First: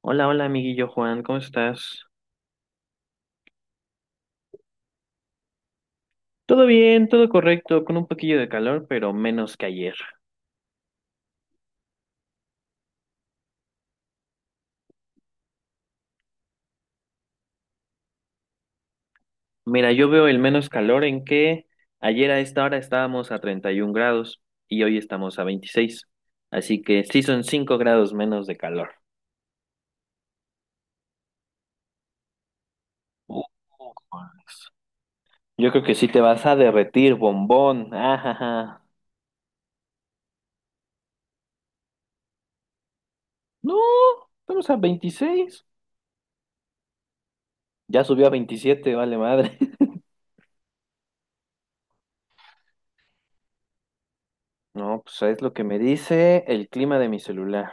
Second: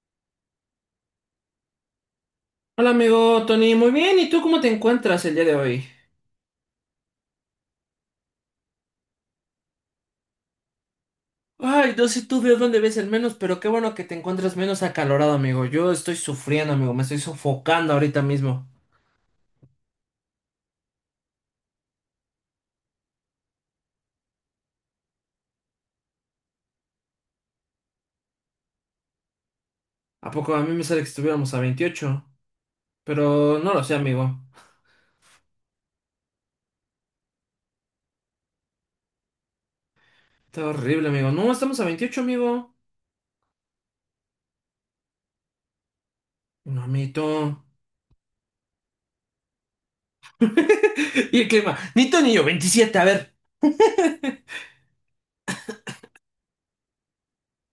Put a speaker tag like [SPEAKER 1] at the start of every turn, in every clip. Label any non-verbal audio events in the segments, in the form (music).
[SPEAKER 1] Hola, hola, amiguillo Juan, ¿cómo estás?
[SPEAKER 2] Hola amigo Tony, muy bien, ¿y tú cómo te encuentras el día de hoy?
[SPEAKER 1] Todo bien, todo correcto, con un poquillo de calor, pero menos que ayer.
[SPEAKER 2] Ay, no sé tú de dónde ves el menos, pero qué bueno que te encuentras menos acalorado, amigo. Yo estoy sufriendo, amigo, me estoy sofocando ahorita mismo.
[SPEAKER 1] Mira, yo veo el menos calor en que ayer a esta hora estábamos a 31 grados y hoy estamos a 26. Así que sí son 5 grados menos de calor.
[SPEAKER 2] ¿A poco a mí me sale que estuviéramos a 28?
[SPEAKER 1] Uh,
[SPEAKER 2] Pero no lo sé, amigo.
[SPEAKER 1] Yo creo que sí te vas a derretir, bombón. Ajaja.
[SPEAKER 2] Está horrible, amigo. No, estamos a 28, amigo.
[SPEAKER 1] No, estamos a 26.
[SPEAKER 2] No, amito.
[SPEAKER 1] Ya subió a 27, vale madre. (laughs)
[SPEAKER 2] (laughs) ¿Y el clima? Ni tú ni yo, 27. A ver.
[SPEAKER 1] No, pues es lo que me dice el clima de mi celular.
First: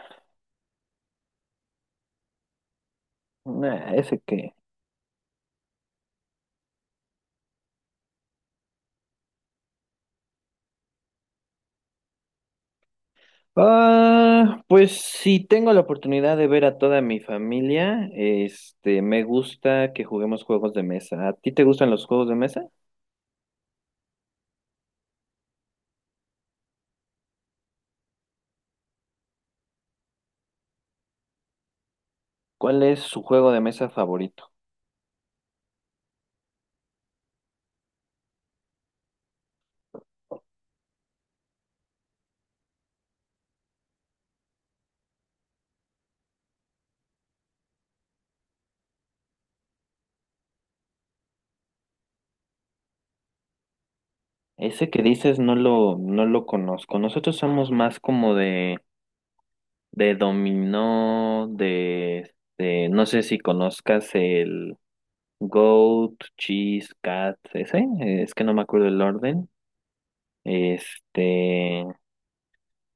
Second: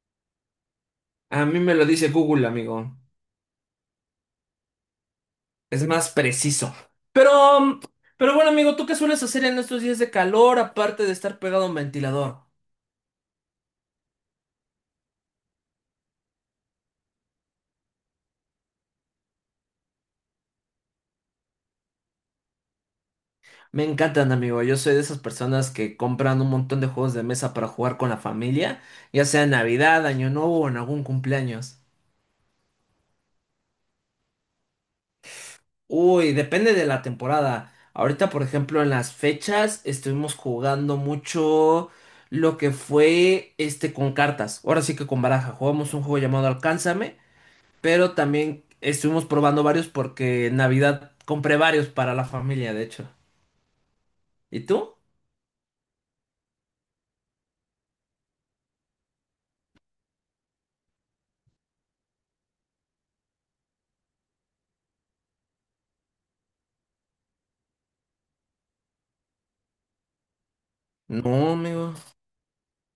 [SPEAKER 2] A mí me lo dice Google, amigo.
[SPEAKER 1] Nah, ese que.
[SPEAKER 2] Es más preciso. Pero, mm, pero, bueno, amigo, ¿tú qué sueles hacer en estos días de calor aparte de estar pegado a un ventilador?
[SPEAKER 1] Ah, pues si tengo la oportunidad de ver a toda mi familia, este, me gusta que juguemos juegos de mesa. ¿A ti te gustan los juegos de mesa?
[SPEAKER 2] Me encantan, amigo. Yo soy de esas personas que compran un montón de juegos de mesa para jugar con la familia, ya sea en Navidad, Año Nuevo o en algún cumpleaños.
[SPEAKER 1] ¿Cuál es su juego de mesa favorito?
[SPEAKER 2] Uy, depende de la temporada. Ahorita, por ejemplo, en las fechas estuvimos jugando mucho lo que fue este con cartas. Ahora sí que con baraja. Jugamos un juego llamado Alcánzame, pero también estuvimos probando varios porque en Navidad compré varios para la familia, de hecho. ¿Y
[SPEAKER 1] Ese
[SPEAKER 2] tú?
[SPEAKER 1] que dices no lo conozco. Nosotros somos más como de, dominó, no sé si conozcas el Goat, Cheese, Cat, ese, es que no me acuerdo el orden.
[SPEAKER 2] No,
[SPEAKER 1] Este,
[SPEAKER 2] amigo.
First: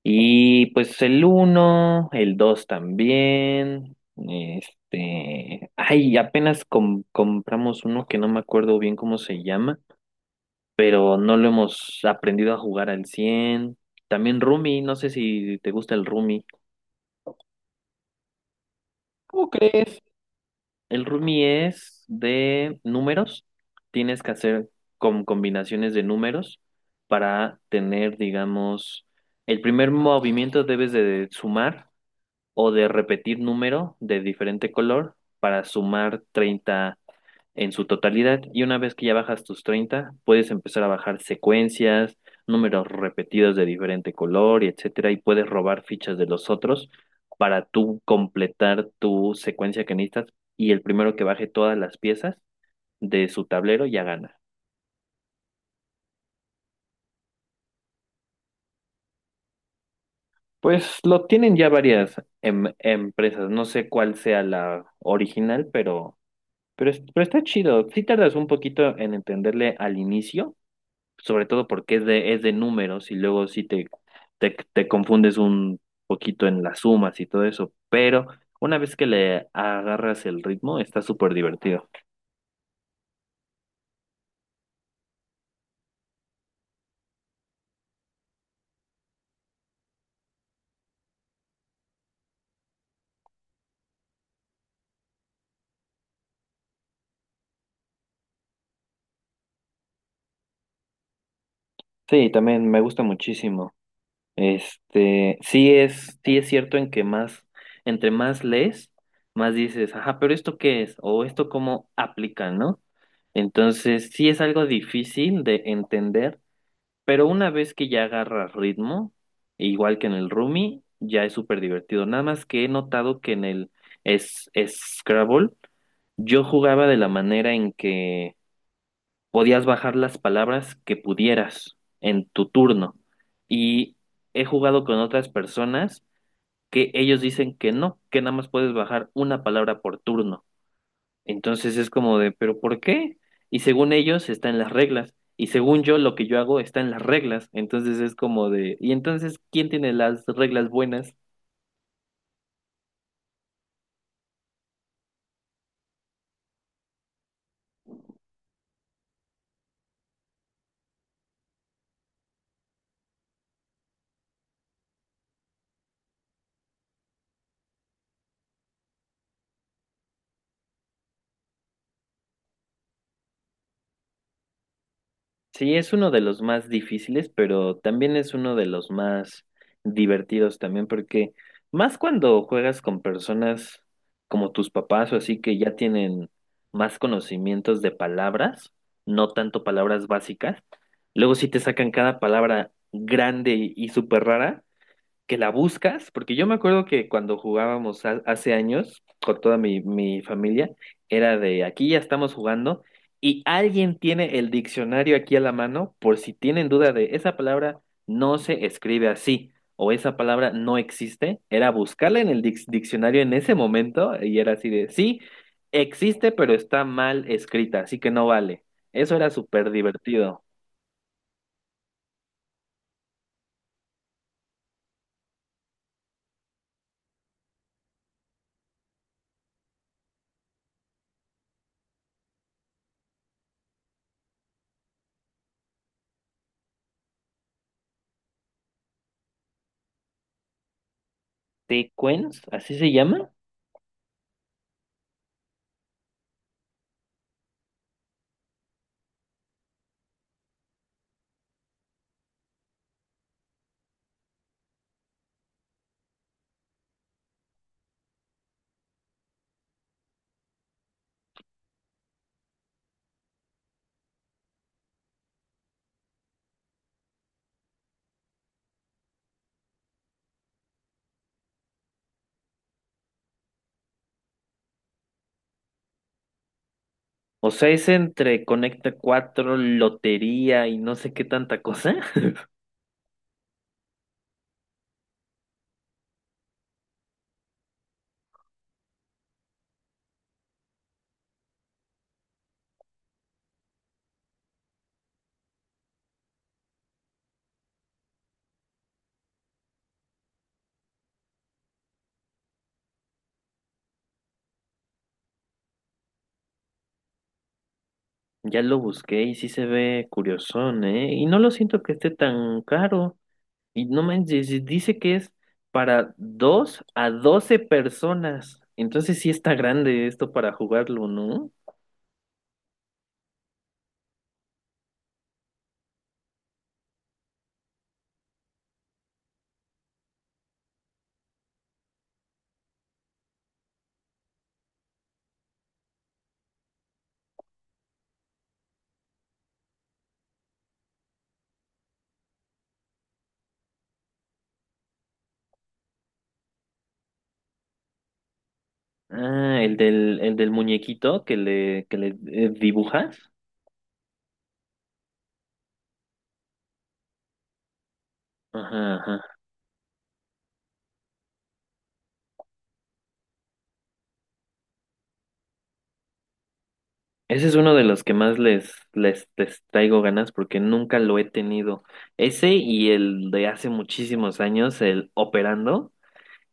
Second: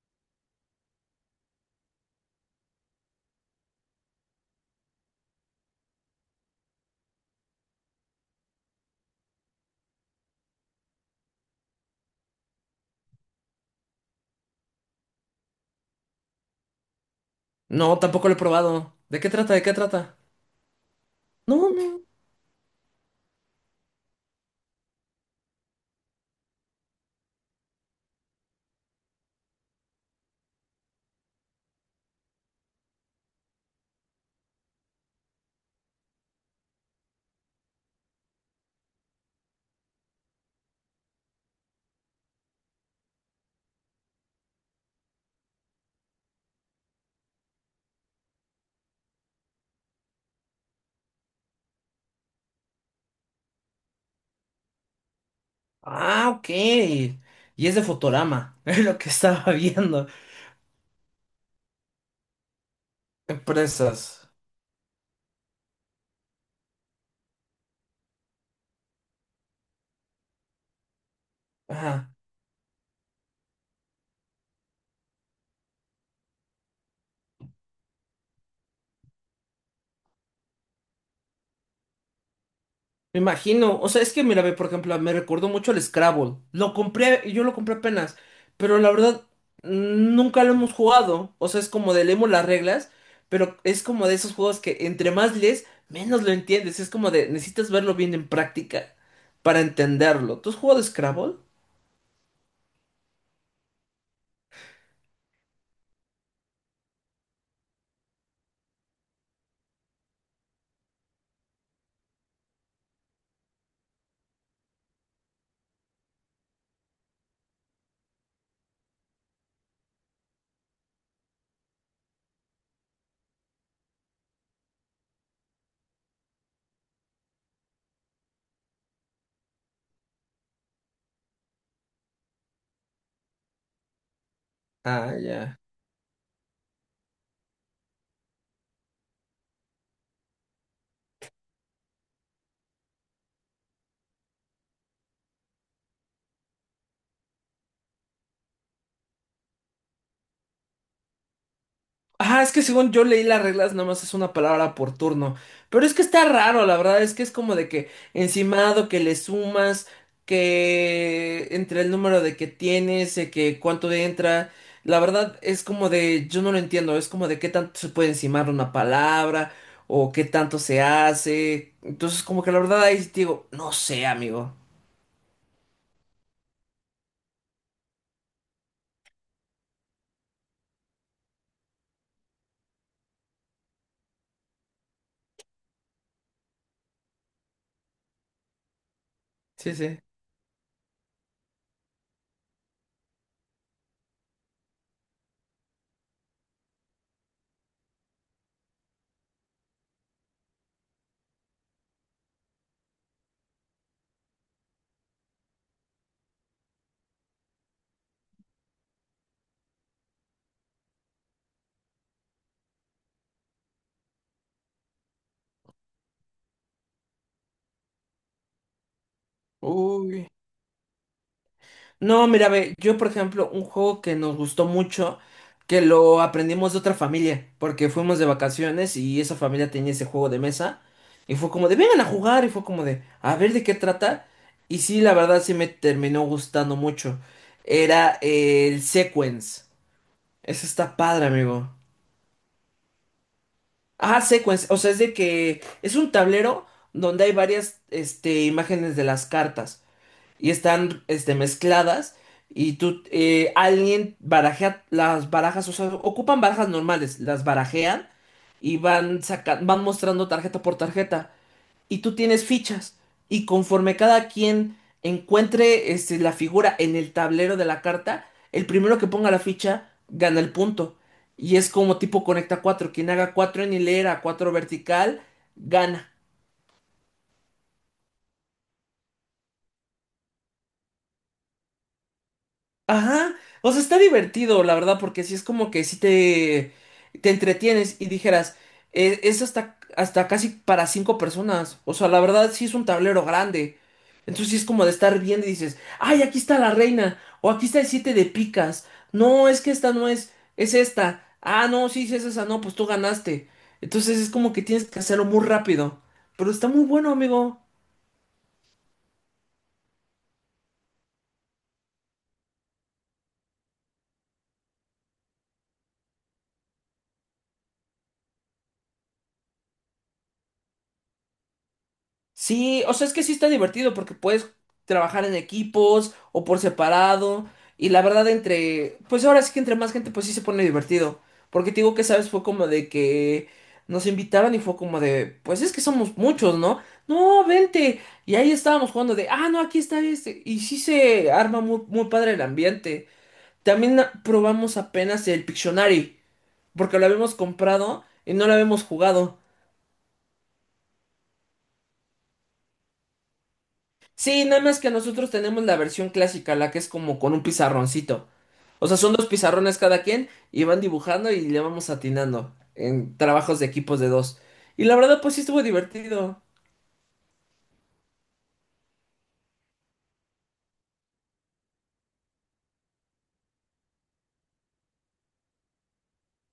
[SPEAKER 1] y pues el uno, el 2 también. Este, ay, apenas compramos uno que no me acuerdo bien cómo se llama, pero no lo hemos aprendido a jugar al cien. También Rumi, no sé si te gusta el Rumi.
[SPEAKER 2] No, tampoco lo he probado. ¿De qué
[SPEAKER 1] ¿Cómo
[SPEAKER 2] trata? ¿De qué
[SPEAKER 1] crees?
[SPEAKER 2] trata?
[SPEAKER 1] El Rumi
[SPEAKER 2] No, amigo.
[SPEAKER 1] es de números. Tienes que hacer con combinaciones de números para tener, digamos, el primer movimiento debes de sumar o de repetir número de diferente color para sumar 30 en su totalidad. Y una vez que ya bajas tus 30 puedes empezar a bajar secuencias, números repetidos de diferente color y etcétera, y puedes robar fichas de los otros para tú completar tu secuencia que necesitas, y el primero que baje todas las piezas de su tablero ya gana.
[SPEAKER 2] Ah, ok. Y es de Fotorama. (laughs) Es lo que estaba viendo.
[SPEAKER 1] Pues lo tienen ya varias empresas, no sé cuál
[SPEAKER 2] Empresas.
[SPEAKER 1] sea la original, pero, pero está chido. Sí tardas un poquito en entenderle al inicio, sobre todo porque
[SPEAKER 2] Ajá.
[SPEAKER 1] es de números y luego sí te, te confundes un poquito en las sumas y todo eso. Pero una vez que le agarras el ritmo, está súper divertido.
[SPEAKER 2] Me imagino, o sea, es que mira, ve, por ejemplo, me recordó mucho al Scrabble. Lo compré, yo lo compré apenas, pero la verdad nunca lo hemos jugado. O sea, es como de leemos las reglas, pero es como de esos juegos que entre más lees, menos lo entiendes. Es como de necesitas verlo bien en práctica para entenderlo. ¿Tú has jugado Scrabble?
[SPEAKER 1] Sí, también me gusta muchísimo. Este, sí es cierto en que más, entre más lees, más dices, ajá, pero ¿esto qué es? O ¿esto cómo aplica, no? Entonces, sí es algo difícil de entender. Pero una vez que ya agarras ritmo, igual que en el Rumi, ya es súper divertido. Nada más que he notado que en el es Scrabble, yo jugaba de la manera en que podías bajar las palabras que pudieras en tu turno. Y he jugado con
[SPEAKER 2] Ah,
[SPEAKER 1] otras
[SPEAKER 2] ya.
[SPEAKER 1] personas que ellos dicen que no, que nada más puedes bajar una palabra por turno. Entonces es como de, ¿pero por qué? Y según ellos está en las reglas. Y según yo, lo que yo hago está en las reglas. Entonces es como de, ¿y entonces quién tiene las reglas buenas?
[SPEAKER 2] Ah, es que según yo leí las reglas, nada más es una palabra por turno. Pero es que está raro, la verdad, es que es como de que encimado, que le sumas, que entre el número de que tienes, que cuánto entra. La verdad es como de, yo no lo entiendo, es como de qué tanto se puede encimar una palabra o qué tanto se hace. Entonces, como que la verdad ahí sí te digo, no sé, amigo.
[SPEAKER 1] Sí, es uno de los más difíciles, pero también es uno de los más divertidos también, porque más cuando juegas con personas como tus papás o así que ya tienen más conocimientos de palabras, no tanto
[SPEAKER 2] Sí, sí.
[SPEAKER 1] palabras básicas. Luego si te sacan cada palabra grande y súper rara, que la buscas, porque yo me acuerdo que cuando jugábamos hace años con toda mi familia, era de aquí ya estamos jugando y alguien tiene el diccionario aquí a la mano por si tienen duda de esa palabra no se escribe así o esa palabra no existe, era buscarla en el diccionario en ese momento y era así de sí, existe pero está mal escrita, así que no vale. Eso era súper
[SPEAKER 2] Uy.
[SPEAKER 1] divertido.
[SPEAKER 2] No, mira, ve, yo por ejemplo, un juego que nos gustó mucho, que lo aprendimos de otra familia, porque fuimos de vacaciones y esa familia tenía ese juego de mesa, y fue como de, vengan a jugar, y fue como de, a ver de qué trata, y sí, la verdad sí me terminó gustando mucho. Era el Sequence. Ese está padre, amigo.
[SPEAKER 1] ¿Tequens? ¿Así se llama?
[SPEAKER 2] Ah, Sequence, o sea, es de que es un tablero donde hay varias, este, imágenes de las cartas y están este, mezcladas y tú, alguien barajea las barajas, o sea, ocupan barajas normales, las barajean y van mostrando tarjeta por tarjeta y tú tienes fichas y conforme cada quien encuentre este, la figura en el tablero de la carta, el primero que ponga la ficha gana el punto. Y es como tipo conecta cuatro, quien haga cuatro en hilera, cuatro vertical, gana.
[SPEAKER 1] O sea, es entre Conecta Cuatro, lotería y no sé qué tanta cosa. (laughs)
[SPEAKER 2] Ajá, o sea, está divertido, la verdad, porque sí es como que sí te entretienes y dijeras, "Es hasta casi para cinco personas, o sea, la verdad sí es un tablero grande, entonces sí es como de estar viendo y dices, ay, aquí está la reina, o aquí está el siete de picas, no, es que esta no es, es esta, ah, no, sí, sí es esa, no, pues tú ganaste, entonces es como que tienes que hacerlo muy rápido, pero está muy bueno, amigo.
[SPEAKER 1] Ya lo busqué y sí se ve curiosón, ¿eh? Y no lo siento que esté tan caro. Y no manches, y dice que es para 2 a 12 personas. Entonces sí está grande esto para jugarlo, ¿no?
[SPEAKER 2] Sí, o sea, es que sí está divertido porque puedes trabajar en equipos o por separado. Y la verdad, entre, pues ahora sí que entre más gente, pues sí se pone divertido. Porque te digo que, ¿sabes? Fue como de que nos invitaron y fue como de, pues es que somos muchos, ¿no? No, vente. Y ahí estábamos jugando de, ah, no, aquí está este. Y sí se arma muy, muy padre el ambiente. También probamos apenas el Pictionary, porque lo habíamos comprado y no lo habíamos jugado.
[SPEAKER 1] Ah, el del muñequito que le, que le dibujas.
[SPEAKER 2] Sí, nada más que nosotros tenemos la versión clásica, la que es como con un pizarroncito. O
[SPEAKER 1] Ajá,
[SPEAKER 2] sea, son dos
[SPEAKER 1] ajá.
[SPEAKER 2] pizarrones cada quien y van dibujando y le vamos atinando en trabajos de equipos de dos. Y la verdad, pues sí estuvo divertido.
[SPEAKER 1] Ese es uno de los que más les traigo ganas porque nunca lo he tenido. Ese y el de hace muchísimos años, el Operando,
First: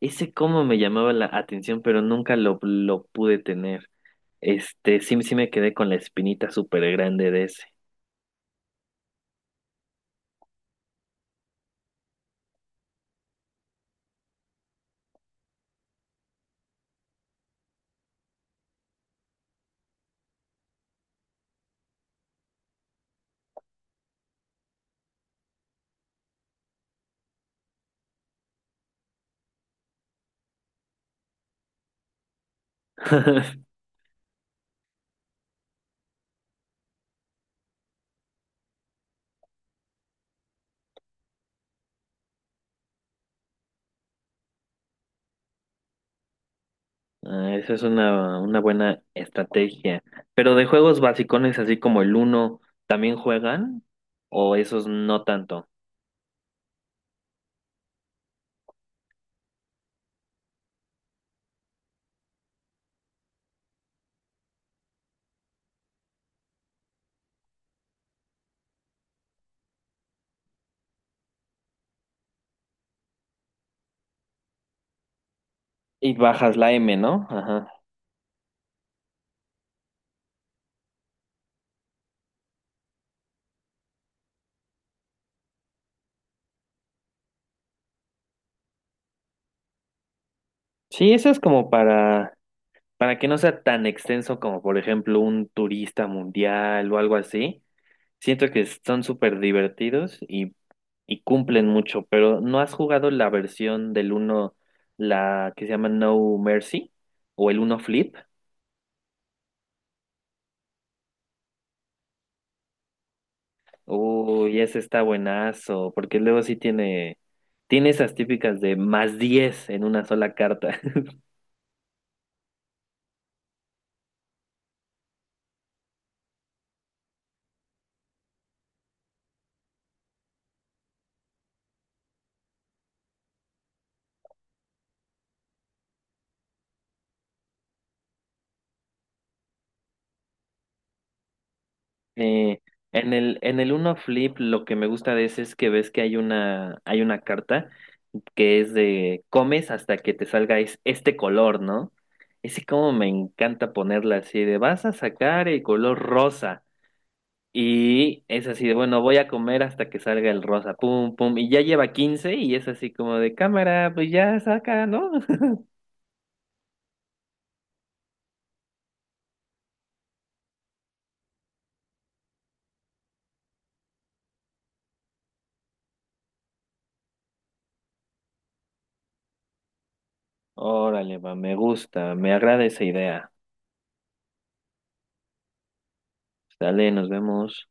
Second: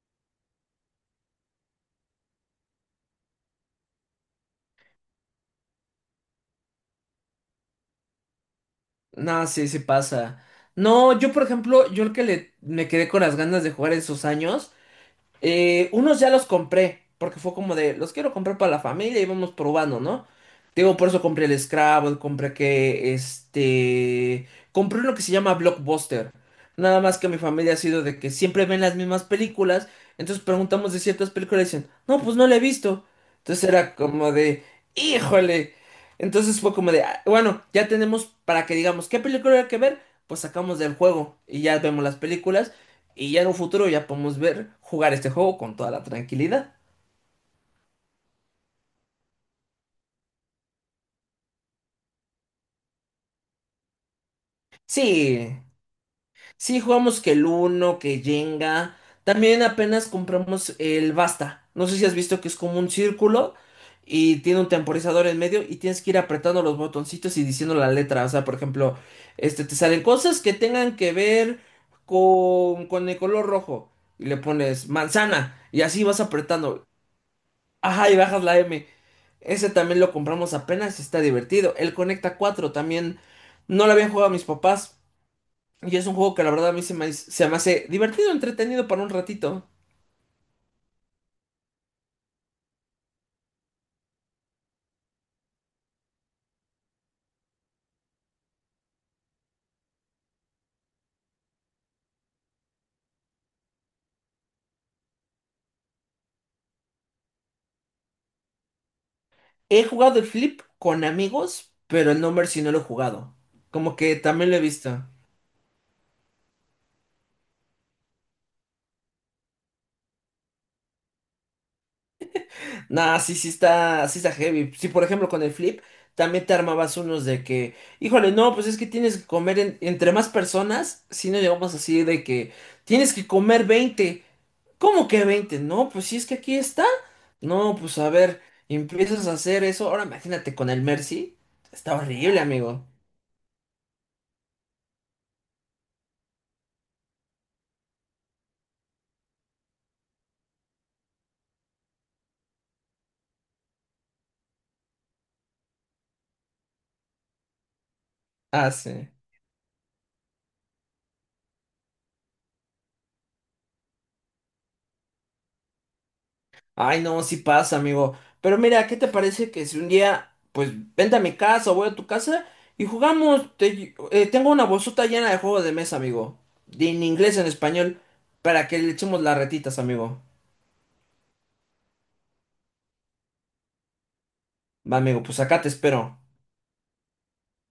[SPEAKER 1] ese como me llamaba la atención, pero nunca lo pude tener. Este, sí, sí me quedé con la espinita súper grande de ese.
[SPEAKER 2] No, sí, sí pasa. No, yo por ejemplo, yo el que le, me quedé con las ganas de jugar en esos años. Unos ya los compré, porque fue como de, los quiero comprar para la familia y vamos probando, ¿no? Te digo, por eso compré el Scrabble, compré uno que se llama Blockbuster. Nada más que mi familia ha sido de que siempre ven las mismas películas, entonces preguntamos de ciertas películas y dicen, no, pues no la he visto. Entonces
[SPEAKER 1] (laughs)
[SPEAKER 2] era como de, híjole. Entonces fue como de, "Ah, bueno, ya tenemos para que digamos, ¿qué película hay que ver? Pues sacamos del juego y ya vemos las películas. Y ya en un futuro ya podemos ver jugar este juego con toda la tranquilidad.
[SPEAKER 1] Ah, esa es una buena estrategia. Pero de juegos basicones, así como el Uno, ¿también juegan? ¿O esos no
[SPEAKER 2] Sí,
[SPEAKER 1] tanto?
[SPEAKER 2] sí jugamos que el Uno, que Jenga. También apenas compramos el Basta. No sé si has visto que es como un círculo y tiene un temporizador en medio y tienes que ir apretando los botoncitos y diciendo la letra. O sea, por ejemplo, este te salen cosas que tengan que ver con el color rojo. Y le pones manzana y así
[SPEAKER 1] Y
[SPEAKER 2] vas
[SPEAKER 1] bajas la
[SPEAKER 2] apretando.
[SPEAKER 1] M, ¿no? Ajá.
[SPEAKER 2] Ajá, y bajas la M. Ese también lo compramos apenas, y está divertido. El Conecta cuatro también no lo habían jugado mis papás. Y es un juego que la verdad a mí se me hace divertido, entretenido para un ratito.
[SPEAKER 1] Sí, eso es como para que no sea tan extenso como, por ejemplo, un turista mundial o algo así, siento que son súper divertidos y cumplen mucho, pero ¿no has jugado la versión del uno, la que se llama No Mercy o el uno Flip?
[SPEAKER 2] He jugado el Flip con amigos, pero el Number sí no lo he jugado. Como que también lo
[SPEAKER 1] Uy,
[SPEAKER 2] he
[SPEAKER 1] ese está
[SPEAKER 2] visto.
[SPEAKER 1] buenazo, porque luego sí tiene, tiene esas típicas de más 10 en una sola carta.
[SPEAKER 2] Nah, sí, sí está heavy. Sí, por ejemplo, con el Flip también te armabas unos de que, híjole, no, pues es que tienes que comer entre más personas, si no llegamos así de que tienes que comer 20. ¿Cómo que 20? No, pues si es que aquí está. No, pues a ver, empiezas a hacer eso. Ahora imagínate con el Mercy. Está horrible,
[SPEAKER 1] Eh,
[SPEAKER 2] amigo.
[SPEAKER 1] en el Uno Flip lo que me gusta de ese es que ves que hay una carta que es de comes hasta que te salga este color, ¿no? Ese como me encanta ponerla así de vas a sacar el color rosa. Y es así
[SPEAKER 2] Ah,
[SPEAKER 1] de bueno,
[SPEAKER 2] sí.
[SPEAKER 1] voy a comer hasta que salga el rosa, pum, pum. Y ya lleva 15 y es así como de cámara, pues ya saca, ¿no? (laughs)
[SPEAKER 2] Ay, no, sí pasa, amigo. Pero mira, ¿qué te parece que si un día, pues vente a mi casa o voy a tu casa y jugamos? Te tengo una bolsota llena de juegos de mesa, amigo. En inglés, en español, para que le echemos las retitas, amigo.
[SPEAKER 1] Órale, va, me gusta, me agrada esa idea.
[SPEAKER 2] Va, amigo, pues acá te espero.
[SPEAKER 1] Dale, nos vemos.